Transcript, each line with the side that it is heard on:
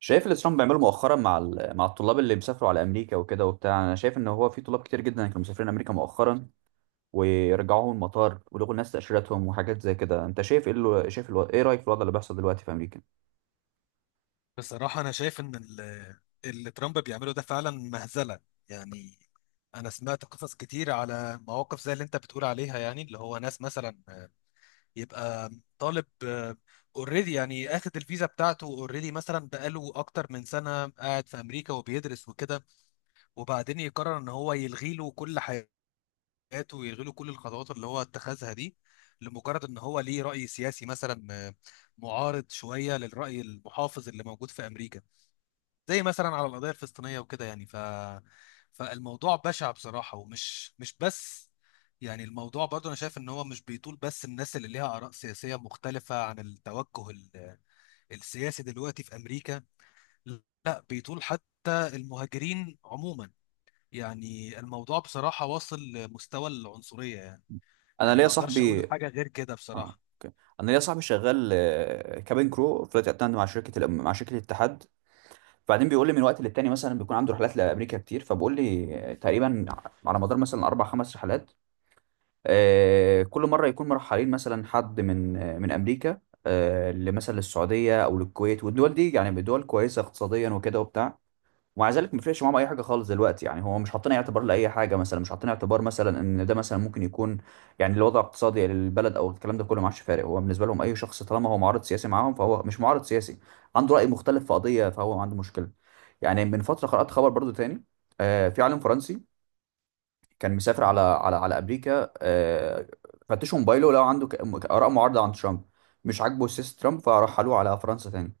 right: شايف اللي ترامب بيعمله مؤخرا مع الطلاب اللي بيسافروا على امريكا وكده وبتاع. انا شايف ان هو في طلاب كتير جدا كانوا مسافرين امريكا مؤخرا، ويرجعوهم المطار ولغوا الناس تاشيرتهم وحاجات زي كده. انت شايف ايه اللي ايه رايك في الوضع اللي بيحصل دلوقتي في امريكا؟
left: بصراحة أنا شايف إن اللي ترامب بيعمله ده فعلا مهزلة. يعني أنا سمعت قصص كتير على مواقف زي اللي أنت بتقول عليها، يعني اللي هو ناس مثلا يبقى طالب اوريدي، يعني اخد الفيزا بتاعته اوريدي مثلا، بقاله أكتر من سنة قاعد في أمريكا وبيدرس وكده، وبعدين يقرر إن هو يلغي له كل حياته ويلغي له كل الخطوات اللي هو اتخذها دي، لمجرد إن هو ليه رأي سياسي مثلا معارض شوية للرأي المحافظ اللي موجود في أمريكا، زي مثلا على القضية الفلسطينية وكده. يعني فالموضوع بشع بصراحة، ومش مش بس، يعني الموضوع برضه انا شايف ان هو مش بيطول بس الناس اللي ليها آراء سياسية مختلفة عن التوجه السياسي دلوقتي في امريكا، لا بيطول حتى المهاجرين عموما. يعني الموضوع بصراحة واصل لمستوى العنصرية، يعني
right: انا
left: يعني
right: ليا
left: ما اقدرش
right: صاحبي
left: اقول حاجة غير كده
right: اه.
left: بصراحة.
right: انا ليا صاحبي شغال، كابين كرو فلايت اتندنت مع شركه الاتحاد. فبعدين بيقول لي من وقت للتاني، مثلا بيكون عنده رحلات لامريكا كتير، فبقول لي تقريبا على مدار مثلا اربع خمس رحلات، كل مره يكون مرحلين مثلا حد من من امريكا لمثلا للسعوديه او للكويت والدول دي. يعني دول كويسه اقتصاديا وكده وبتاع، ومع ذلك ما فرقش معاهم اي حاجه خالص دلوقتي. يعني هو مش حاطين أي اعتبار لاي حاجه، مثلا مش حاطين اعتبار مثلا ان ده مثلا ممكن يكون، يعني الوضع الاقتصادي للبلد او الكلام ده كله ما عادش فارق. هو بالنسبه لهم اي شخص طالما هو معارض سياسي معاهم فهو مش معارض سياسي، عنده راي مختلف في قضيه فهو عنده مشكله. يعني من فتره قرات خبر برضو تاني، في عالم فرنسي كان مسافر على امريكا، فتشوا موبايله لو عنده اراء معارضه عن ترامب، مش عاجبه سياسه ترامب، فرحلوه على فرنسا تاني.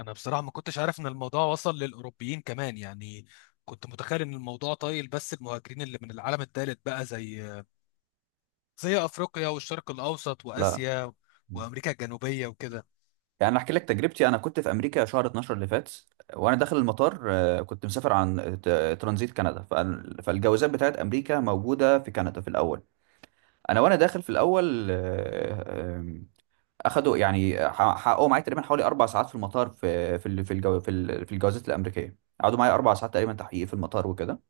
left: انا بصراحه ما كنتش عارف ان الموضوع وصل للاوروبيين كمان. يعني كنت متخيل ان الموضوع طايل بس المهاجرين اللي من العالم الثالث بقى، زي افريقيا والشرق الاوسط
right: لا
left: واسيا وامريكا الجنوبيه وكده.
right: يعني انا احكي لك تجربتي. انا كنت في امريكا شهر 12 اللي فات، وانا داخل المطار كنت مسافر عن ترانزيت كندا، فالجوازات بتاعت امريكا موجوده في كندا في الاول. انا وانا داخل في الاول، آه، آم، اخدوا يعني حققوا معايا تقريبا حوالي 4 ساعات في المطار، في في ال- في الجو في ال- في الجوازات الامريكيه. قعدوا معايا 4 ساعات تقريبا تحقيق في المطار وكده.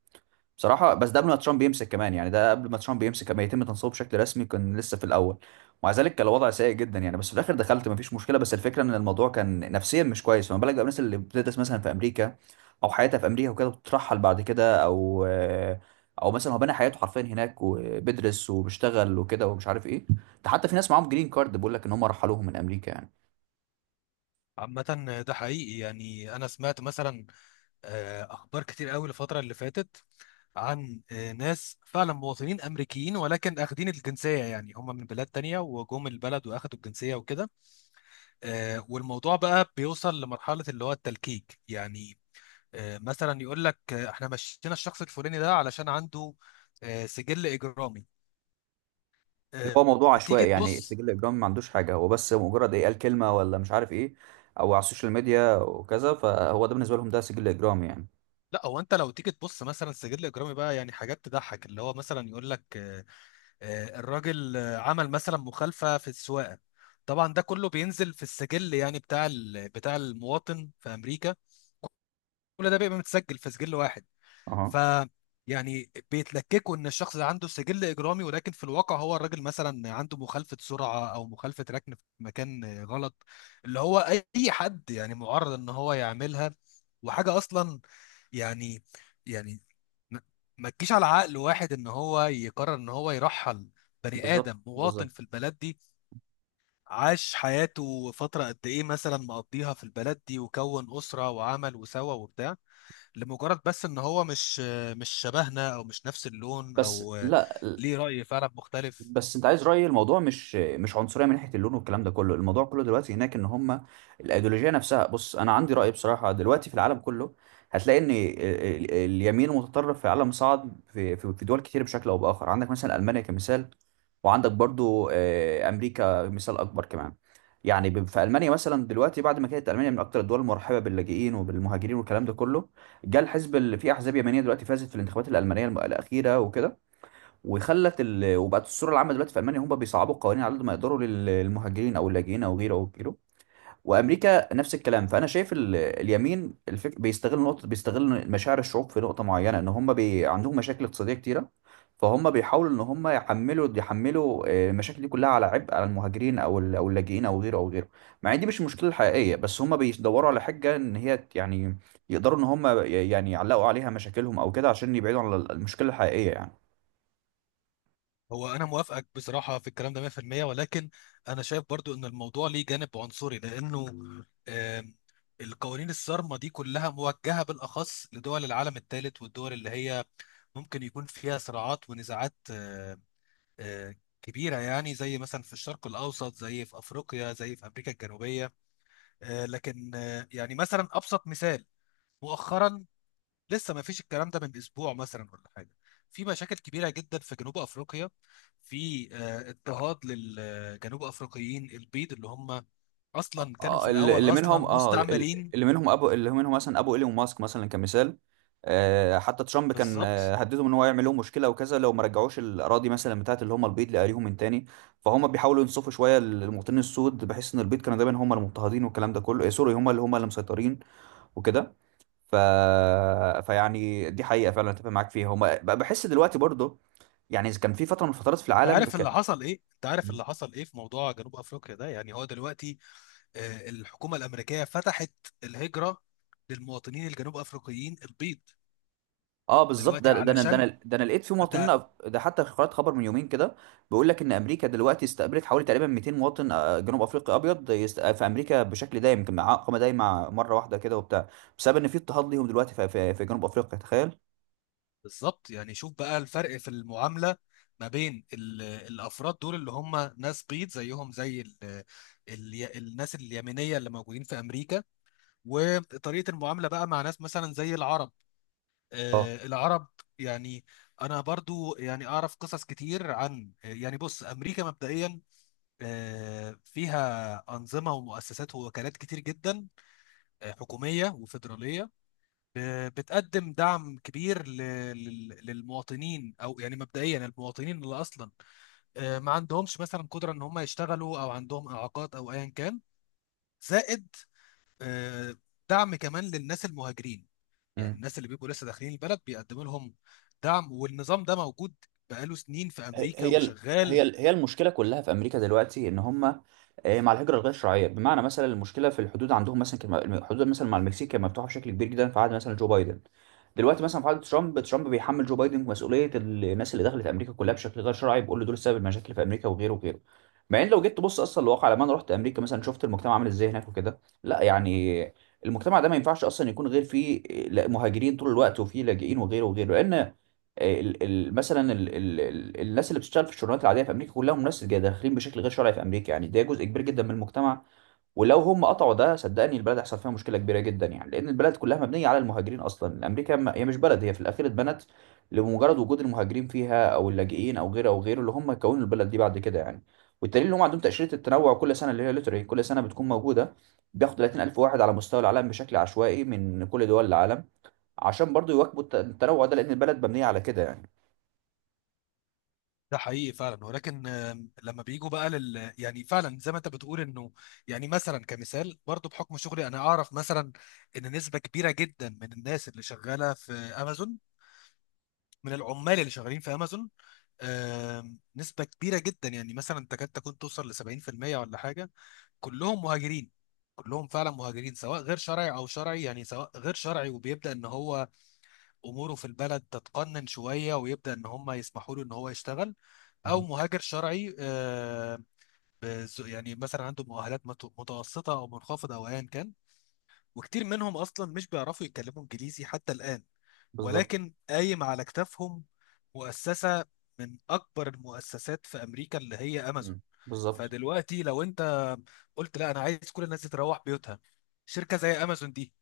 right: بصراحة بس ده قبل ما ترامب يمسك كمان، يعني ده قبل ما ترامب يمسك، ما يتم تنصيبه بشكل رسمي، كان لسه في الأول. ومع ذلك كان الوضع سيء جدا. يعني بس في الآخر دخلت مفيش مشكلة، بس الفكرة إن الموضوع كان نفسيا مش كويس. فما بالك بقى الناس اللي بتدرس مثلا في أمريكا أو حياتها في أمريكا وكده بتترحل بعد كده، أو مثلا هو بنى حياته حرفيا هناك وبيدرس وبيشتغل وكده ومش عارف إيه. ده حتى في ناس معاهم جرين كارد بيقول لك إن هم رحلوهم من أمريكا يعني.
left: عامه ده حقيقي. يعني انا سمعت مثلا اخبار كتير قوي الفتره اللي فاتت، عن ناس فعلا مواطنين امريكيين ولكن اخدين الجنسيه، يعني هم من بلاد تانية وجم البلد واخدوا الجنسيه وكده. والموضوع بقى بيوصل لمرحله اللي هو التلكيك، يعني مثلا يقول لك احنا مشينا الشخص الفلاني ده علشان عنده سجل اجرامي.
right: اللي
left: آه،
right: هو موضوع
left: تيجي
right: عشوائي، يعني
left: تبص.
right: السجل الاجرامي ما عندوش حاجه، هو بس مجرد ايه، قال كلمه ولا مش عارف ايه، او على السوشيال ميديا وكذا، فهو ده بالنسبه لهم ده سجل اجرامي يعني.
left: لا، هو انت لو تيجي تبص مثلا سجل اجرامي بقى يعني حاجات تضحك، اللي هو مثلا يقول لك الراجل عمل مثلا مخالفة في السواقة. طبعا ده كله بينزل في السجل يعني بتاع المواطن في امريكا، كل ده بيبقى متسجل في سجل واحد. ف
right: اها.
left: يعني بيتلككوا ان الشخص ده عنده سجل اجرامي، ولكن في الواقع هو الراجل مثلا عنده مخالفه سرعه او مخالفه ركن في مكان غلط، اللي هو اي حد يعني معرض ان هو يعملها، وحاجه اصلا يعني يعني ما ما تجيش على عقل واحد ان هو يقرر ان هو يرحل بني
right: بالظبط
left: ادم مواطن
right: بالظبط.
left: في البلد دي، عاش حياته فتره قد ايه مثلا مقضيها في البلد دي وكون اسره وعمل وسوى وبتاع، لمجرد بس ان هو مش شبهنا او مش نفس اللون،
right: بس
left: او
right: لا.
left: ليه رأي فعلا مختلف.
right: بس انت عايز رايي، الموضوع مش عنصريه من ناحيه اللون والكلام ده كله، الموضوع كله دلوقتي هناك ان هم الايديولوجيه نفسها. بص، انا عندي راي بصراحه دلوقتي في العالم كله. هتلاقي ان اليمين المتطرف في العالم صعد في دول كتير بشكل او باخر. عندك مثلا المانيا كمثال، وعندك برضو امريكا مثال اكبر كمان. يعني في المانيا مثلا دلوقتي، بعد ما كانت المانيا من اكتر الدول المرحبه باللاجئين وبالمهاجرين والكلام ده كله، جاء الحزب اللي فيه احزاب يمنيه دلوقتي فازت في الانتخابات الالمانيه الاخيره وكده، وبقت الصوره العامه دلوقتي في المانيا هم بيصعبوا القوانين على قد ما يقدروا للمهاجرين او اللاجئين او غيره او غيره. وامريكا نفس الكلام. فانا شايف بيستغل نقطه، بيستغل مشاعر الشعوب في نقطه معينه، ان هم عندهم مشاكل اقتصاديه كتيره، فهم بيحاولوا ان هم يحملوا المشاكل دي كلها على عبء على المهاجرين او اللاجئين او غيره او غيره. مع ان دي مش المشكله الحقيقيه، بس هم بيدوروا على حجه ان هي يعني يقدروا ان هم يعني يعلقوا عليها مشاكلهم او كده عشان يبعدوا عن المشكله الحقيقيه يعني.
left: هو انا موافقك بصراحة في الكلام ده 100%، ولكن انا شايف برضو ان الموضوع ليه جانب عنصري، لانه آم، القوانين الصارمة دي كلها موجهة بالاخص لدول العالم الثالث، والدول اللي هي ممكن يكون فيها صراعات ونزاعات آه، كبيرة، يعني زي مثلا في الشرق الأوسط، زي في أفريقيا، زي في أمريكا الجنوبية. لكن يعني مثلا أبسط مثال مؤخرا، لسه ما فيش الكلام ده من اسبوع مثلا ولا حاجه، في مشاكل كبيره جدا في جنوب افريقيا، في اضطهاد للجنوب افريقيين البيض، اللي هم اصلا كانوا في
right: اللي
left: الاول
right: اللي
left: اصلا
right: منهم اه ال-
left: مستعمرين.
right: اللي منهم ابو اللي منهم مثلا ابو ايلون ماسك مثلا كمثال. حتى ترامب كان
left: بالظبط.
right: هددهم ان هو يعمل لهم مشكله وكذا لو ما رجعوش الاراضي مثلا بتاعت اللي هم البيض لاهاليهم من تاني. فهم بيحاولوا ينصفوا شويه المواطنين السود بحيث ان البيض كانوا دايما هم المضطهدين والكلام ده كله، سوري، هم اللي مسيطرين وكده. ف... فيعني دي حقيقه فعلا اتفق معاك فيها. هم بحس دلوقتي برضه يعني كان في فتره من الفترات في العالم كان.
left: انت عارف اللي حصل ايه في موضوع جنوب افريقيا ده؟ يعني هو دلوقتي الحكومه الامريكيه فتحت الهجره للمواطنين الجنوب افريقيين البيض
right: اه بالظبط.
left: دلوقتي
right: ده ده انا ده انا
left: علشان
right: ده انا لقيت في
left: ده.
right: مواطنين. ده حتى قرأت خبر من يومين كده بيقول لك ان امريكا دلوقتي استقبلت حوالي تقريبا 200 مواطن جنوب افريقي ابيض في امريكا بشكل دايم، يمكن مع اقامه دايمه مره واحده كده وبتاع، بسبب ان في اضطهاد ليهم دلوقتي في جنوب افريقيا. تخيل.
left: بالظبط، يعني شوف بقى الفرق في المعاملة ما بين الأفراد دول اللي هم ناس بيض زيهم زي ال ال الناس اليمينية اللي موجودين في أمريكا، وطريقة المعاملة بقى مع ناس مثلا زي العرب،
right: اه.
left: العرب. يعني أنا برضو يعني أعرف قصص كتير. عن يعني بص، أمريكا مبدئيا فيها أنظمة ومؤسسات ووكالات كتير جدا حكومية وفيدرالية، بتقدم دعم كبير للمواطنين، او يعني مبدئيا المواطنين اللي اصلا ما عندهمش مثلا قدره ان هم يشتغلوا او عندهم اعاقات او ايا كان، زائد آه، دعم كمان للناس المهاجرين. يعني
right: مم.
left: الناس اللي بيبقوا لسه داخلين البلد بيقدموا لهم دعم، والنظام ده موجود بقاله سنين في
right: هي
left: امريكا
right: هي ال- هي
left: وشغال.
right: ال- هي المشكله كلها في امريكا دلوقتي ان هم مع الهجره الغير شرعيه، بمعنى مثلا المشكله في الحدود عندهم. مثلا كان الحدود مثلا مع المكسيك كانت مفتوحه بشكل كبير جدا في عهد مثلا جو بايدن. دلوقتي مثلا في عهد ترامب بيحمل جو بايدن مسؤوليه الناس اللي دخلت امريكا كلها بشكل غير شرعي، بيقول له دول سبب المشاكل في امريكا وغيره وغيره. مع ان لو جيت تبص اصلا الواقع، لما انا رحت امريكا مثلا شفت المجتمع عامل ازاي هناك وكده. لا يعني المجتمع ده ما ينفعش اصلا يكون غير فيه، لا، مهاجرين طول الوقت وفيه لاجئين وغيره وغيره. لان ال- ال- مثلا ال ال ال الناس اللي بتشتغل في الشغلانات العاديه في امريكا كلهم ناس داخلين بشكل غير شرعي في امريكا يعني. ده جزء كبير جدا من المجتمع، ولو هم قطعوا ده صدقني البلد هيحصل فيها مشكله كبيره جدا يعني. لان البلد كلها مبنيه على المهاجرين اصلا. امريكا هي مش بلد، هي في الاخير اتبنت لمجرد وجود المهاجرين فيها او اللاجئين او غيره او غيره، اللي هم كونوا البلد دي بعد كده يعني. والدليل ان هم عندهم تاشيره التنوع كل سنه، اللي هي لوتري كل سنه بتكون موجوده، بياخد 30000 واحد على مستوى العالم بشكل عشوائي من كل دول العالم، عشان برضو يواكبوا التنوع ده، لان البلد مبنيه على كده يعني.
left: ده حقيقي فعلا، ولكن لما بيجوا بقى يعني، فعلا زي ما انت بتقول انه، يعني مثلا كمثال برضو بحكم شغلي انا اعرف مثلا ان نسبة كبيرة جدا من الناس اللي شغالة في امازون، من العمال اللي شغالين في امازون، نسبة كبيرة جدا، يعني مثلا تكاد تكون توصل ل 70% ولا حاجة، كلهم مهاجرين. كلهم فعلا مهاجرين، سواء غير شرعي او شرعي، يعني سواء غير شرعي وبيبدأ ان هو اموره في البلد تتقنن شوية ويبدأ ان هم يسمحوا له ان هو يشتغل، او
right: مم.
left: مهاجر شرعي يعني مثلا عنده مؤهلات متوسطه او منخفضه او ايا كان، وكتير منهم اصلا مش بيعرفوا يتكلموا انجليزي حتى الان،
right: بالظبط.
left: ولكن قايم على كتافهم مؤسسه من اكبر المؤسسات في امريكا اللي هي امازون.
right: مم. بالظبط
left: فدلوقتي لو انت قلت لا انا عايز كل الناس دي تروح بيوتها، شركه زي امازون دي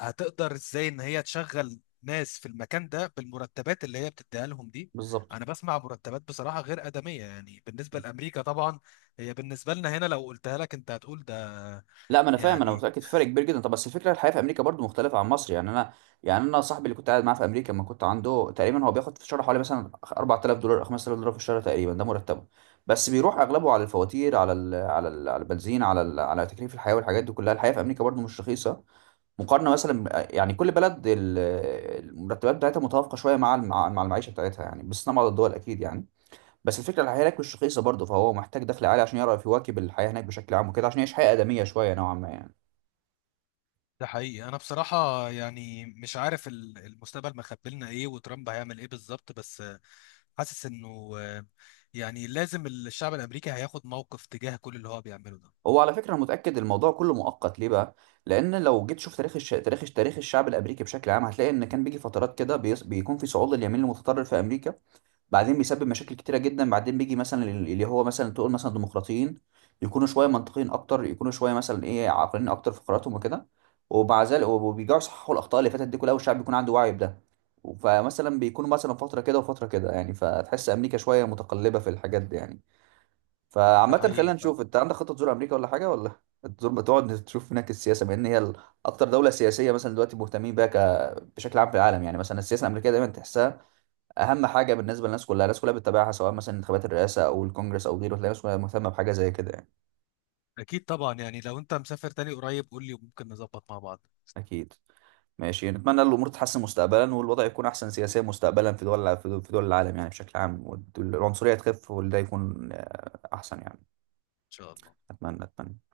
left: هتقدر ازاي ان هي تشغل ناس في المكان ده بالمرتبات اللي هي بتديها لهم دي؟
right: بالظبط.
left: انا بسمع مرتبات بصراحه غير ادميه يعني بالنسبه لامريكا طبعا، هي بالنسبه لنا هنا لو قلتها لك انت هتقول ده
right: لا ما انا فاهم، انا
left: يعني.
right: متاكد في فرق كبير جدا. طب بس الفكره الحياه في امريكا برضو مختلفه عن مصر يعني انا، يعني انا صاحبي اللي كنت قاعد معاه في امريكا لما كنت عنده تقريبا هو بياخد في الشهر حوالي مثلا $4000 او $5000 في الشهر تقريبا، ده مرتبه. بس بيروح اغلبه على الفواتير، على ال على ال على البنزين، على ال على تكليف الحياه والحاجات دي كلها. الحياه في امريكا برضو مش رخيصه مقارنه مثلا. يعني كل بلد المرتبات بتاعتها متوافقه شويه مع مع المعيشه بتاعتها يعني، باستثناء بعض الدول اكيد يعني. بس الفكره الحياه هناك مش رخيصه برضه، فهو محتاج دخل عالي عشان يعرف يواكب الحياه هناك بشكل عام وكده، عشان يعيش حياه ادميه شويه نوعا ما يعني.
left: ده حقيقي. انا بصراحه يعني مش عارف المستقبل مخبي لنا ايه وترامب هيعمل ايه بالظبط، بس حاسس انه يعني لازم الشعب الامريكي هياخد موقف تجاه كل اللي هو بيعمله ده.
right: هو على فكره انا متاكد الموضوع كله مؤقت. ليه بقى؟ لان لو جيت تشوف تاريخ الشعب الامريكي بشكل عام، هتلاقي ان كان بيجي فترات كده بيكون في صعود لليمين المتطرف في امريكا، بعدين بيسبب مشاكل كتيره جدا. بعدين بيجي مثلا اللي هو مثلا تقول مثلا ديمقراطيين، يكونوا شويه منطقيين اكتر، يكونوا شويه مثلا ايه عاقلين اكتر في قراراتهم وكده، ومع ذلك وبيرجعوا يصححوا الاخطاء اللي فاتت دي كلها، والشعب بيكون عنده وعي بده. فمثلا بيكونوا مثلا فتره كده وفتره كده يعني. فتحس امريكا شويه متقلبه في الحاجات دي يعني.
left: ده
right: فعامه خلينا
left: حقيقي، فاهم.
right: نشوف. انت عندك خطه تزور امريكا ولا حاجه؟ ولا تزور تقعد تشوف هناك السياسه؟ بما ان هي اكتر دوله سياسيه مثلا دلوقتي مهتمين بيها بشكل عام في العالم يعني. مثلا السياسه الامريكيه دايما تحسها اهم حاجه بالنسبه للناس كلها، الناس كلها بتتابعها سواء مثلا انتخابات الرئاسه او الكونجرس او غيره، تلاقي الناس كلها مهتمه بحاجه زي كده يعني.
left: اكيد طبعا، يعني لو انت مسافر تاني قريب قول لي، وممكن نظبط مع بعض.
right: اكيد. ماشي، نتمنى ان الامور تتحسن مستقبلا والوضع يكون احسن سياسيا مستقبلا في دول العالم يعني بشكل عام، والعنصريه تخف، وده يكون احسن يعني.
left: ان شاء الله.
right: اتمنى اتمنى.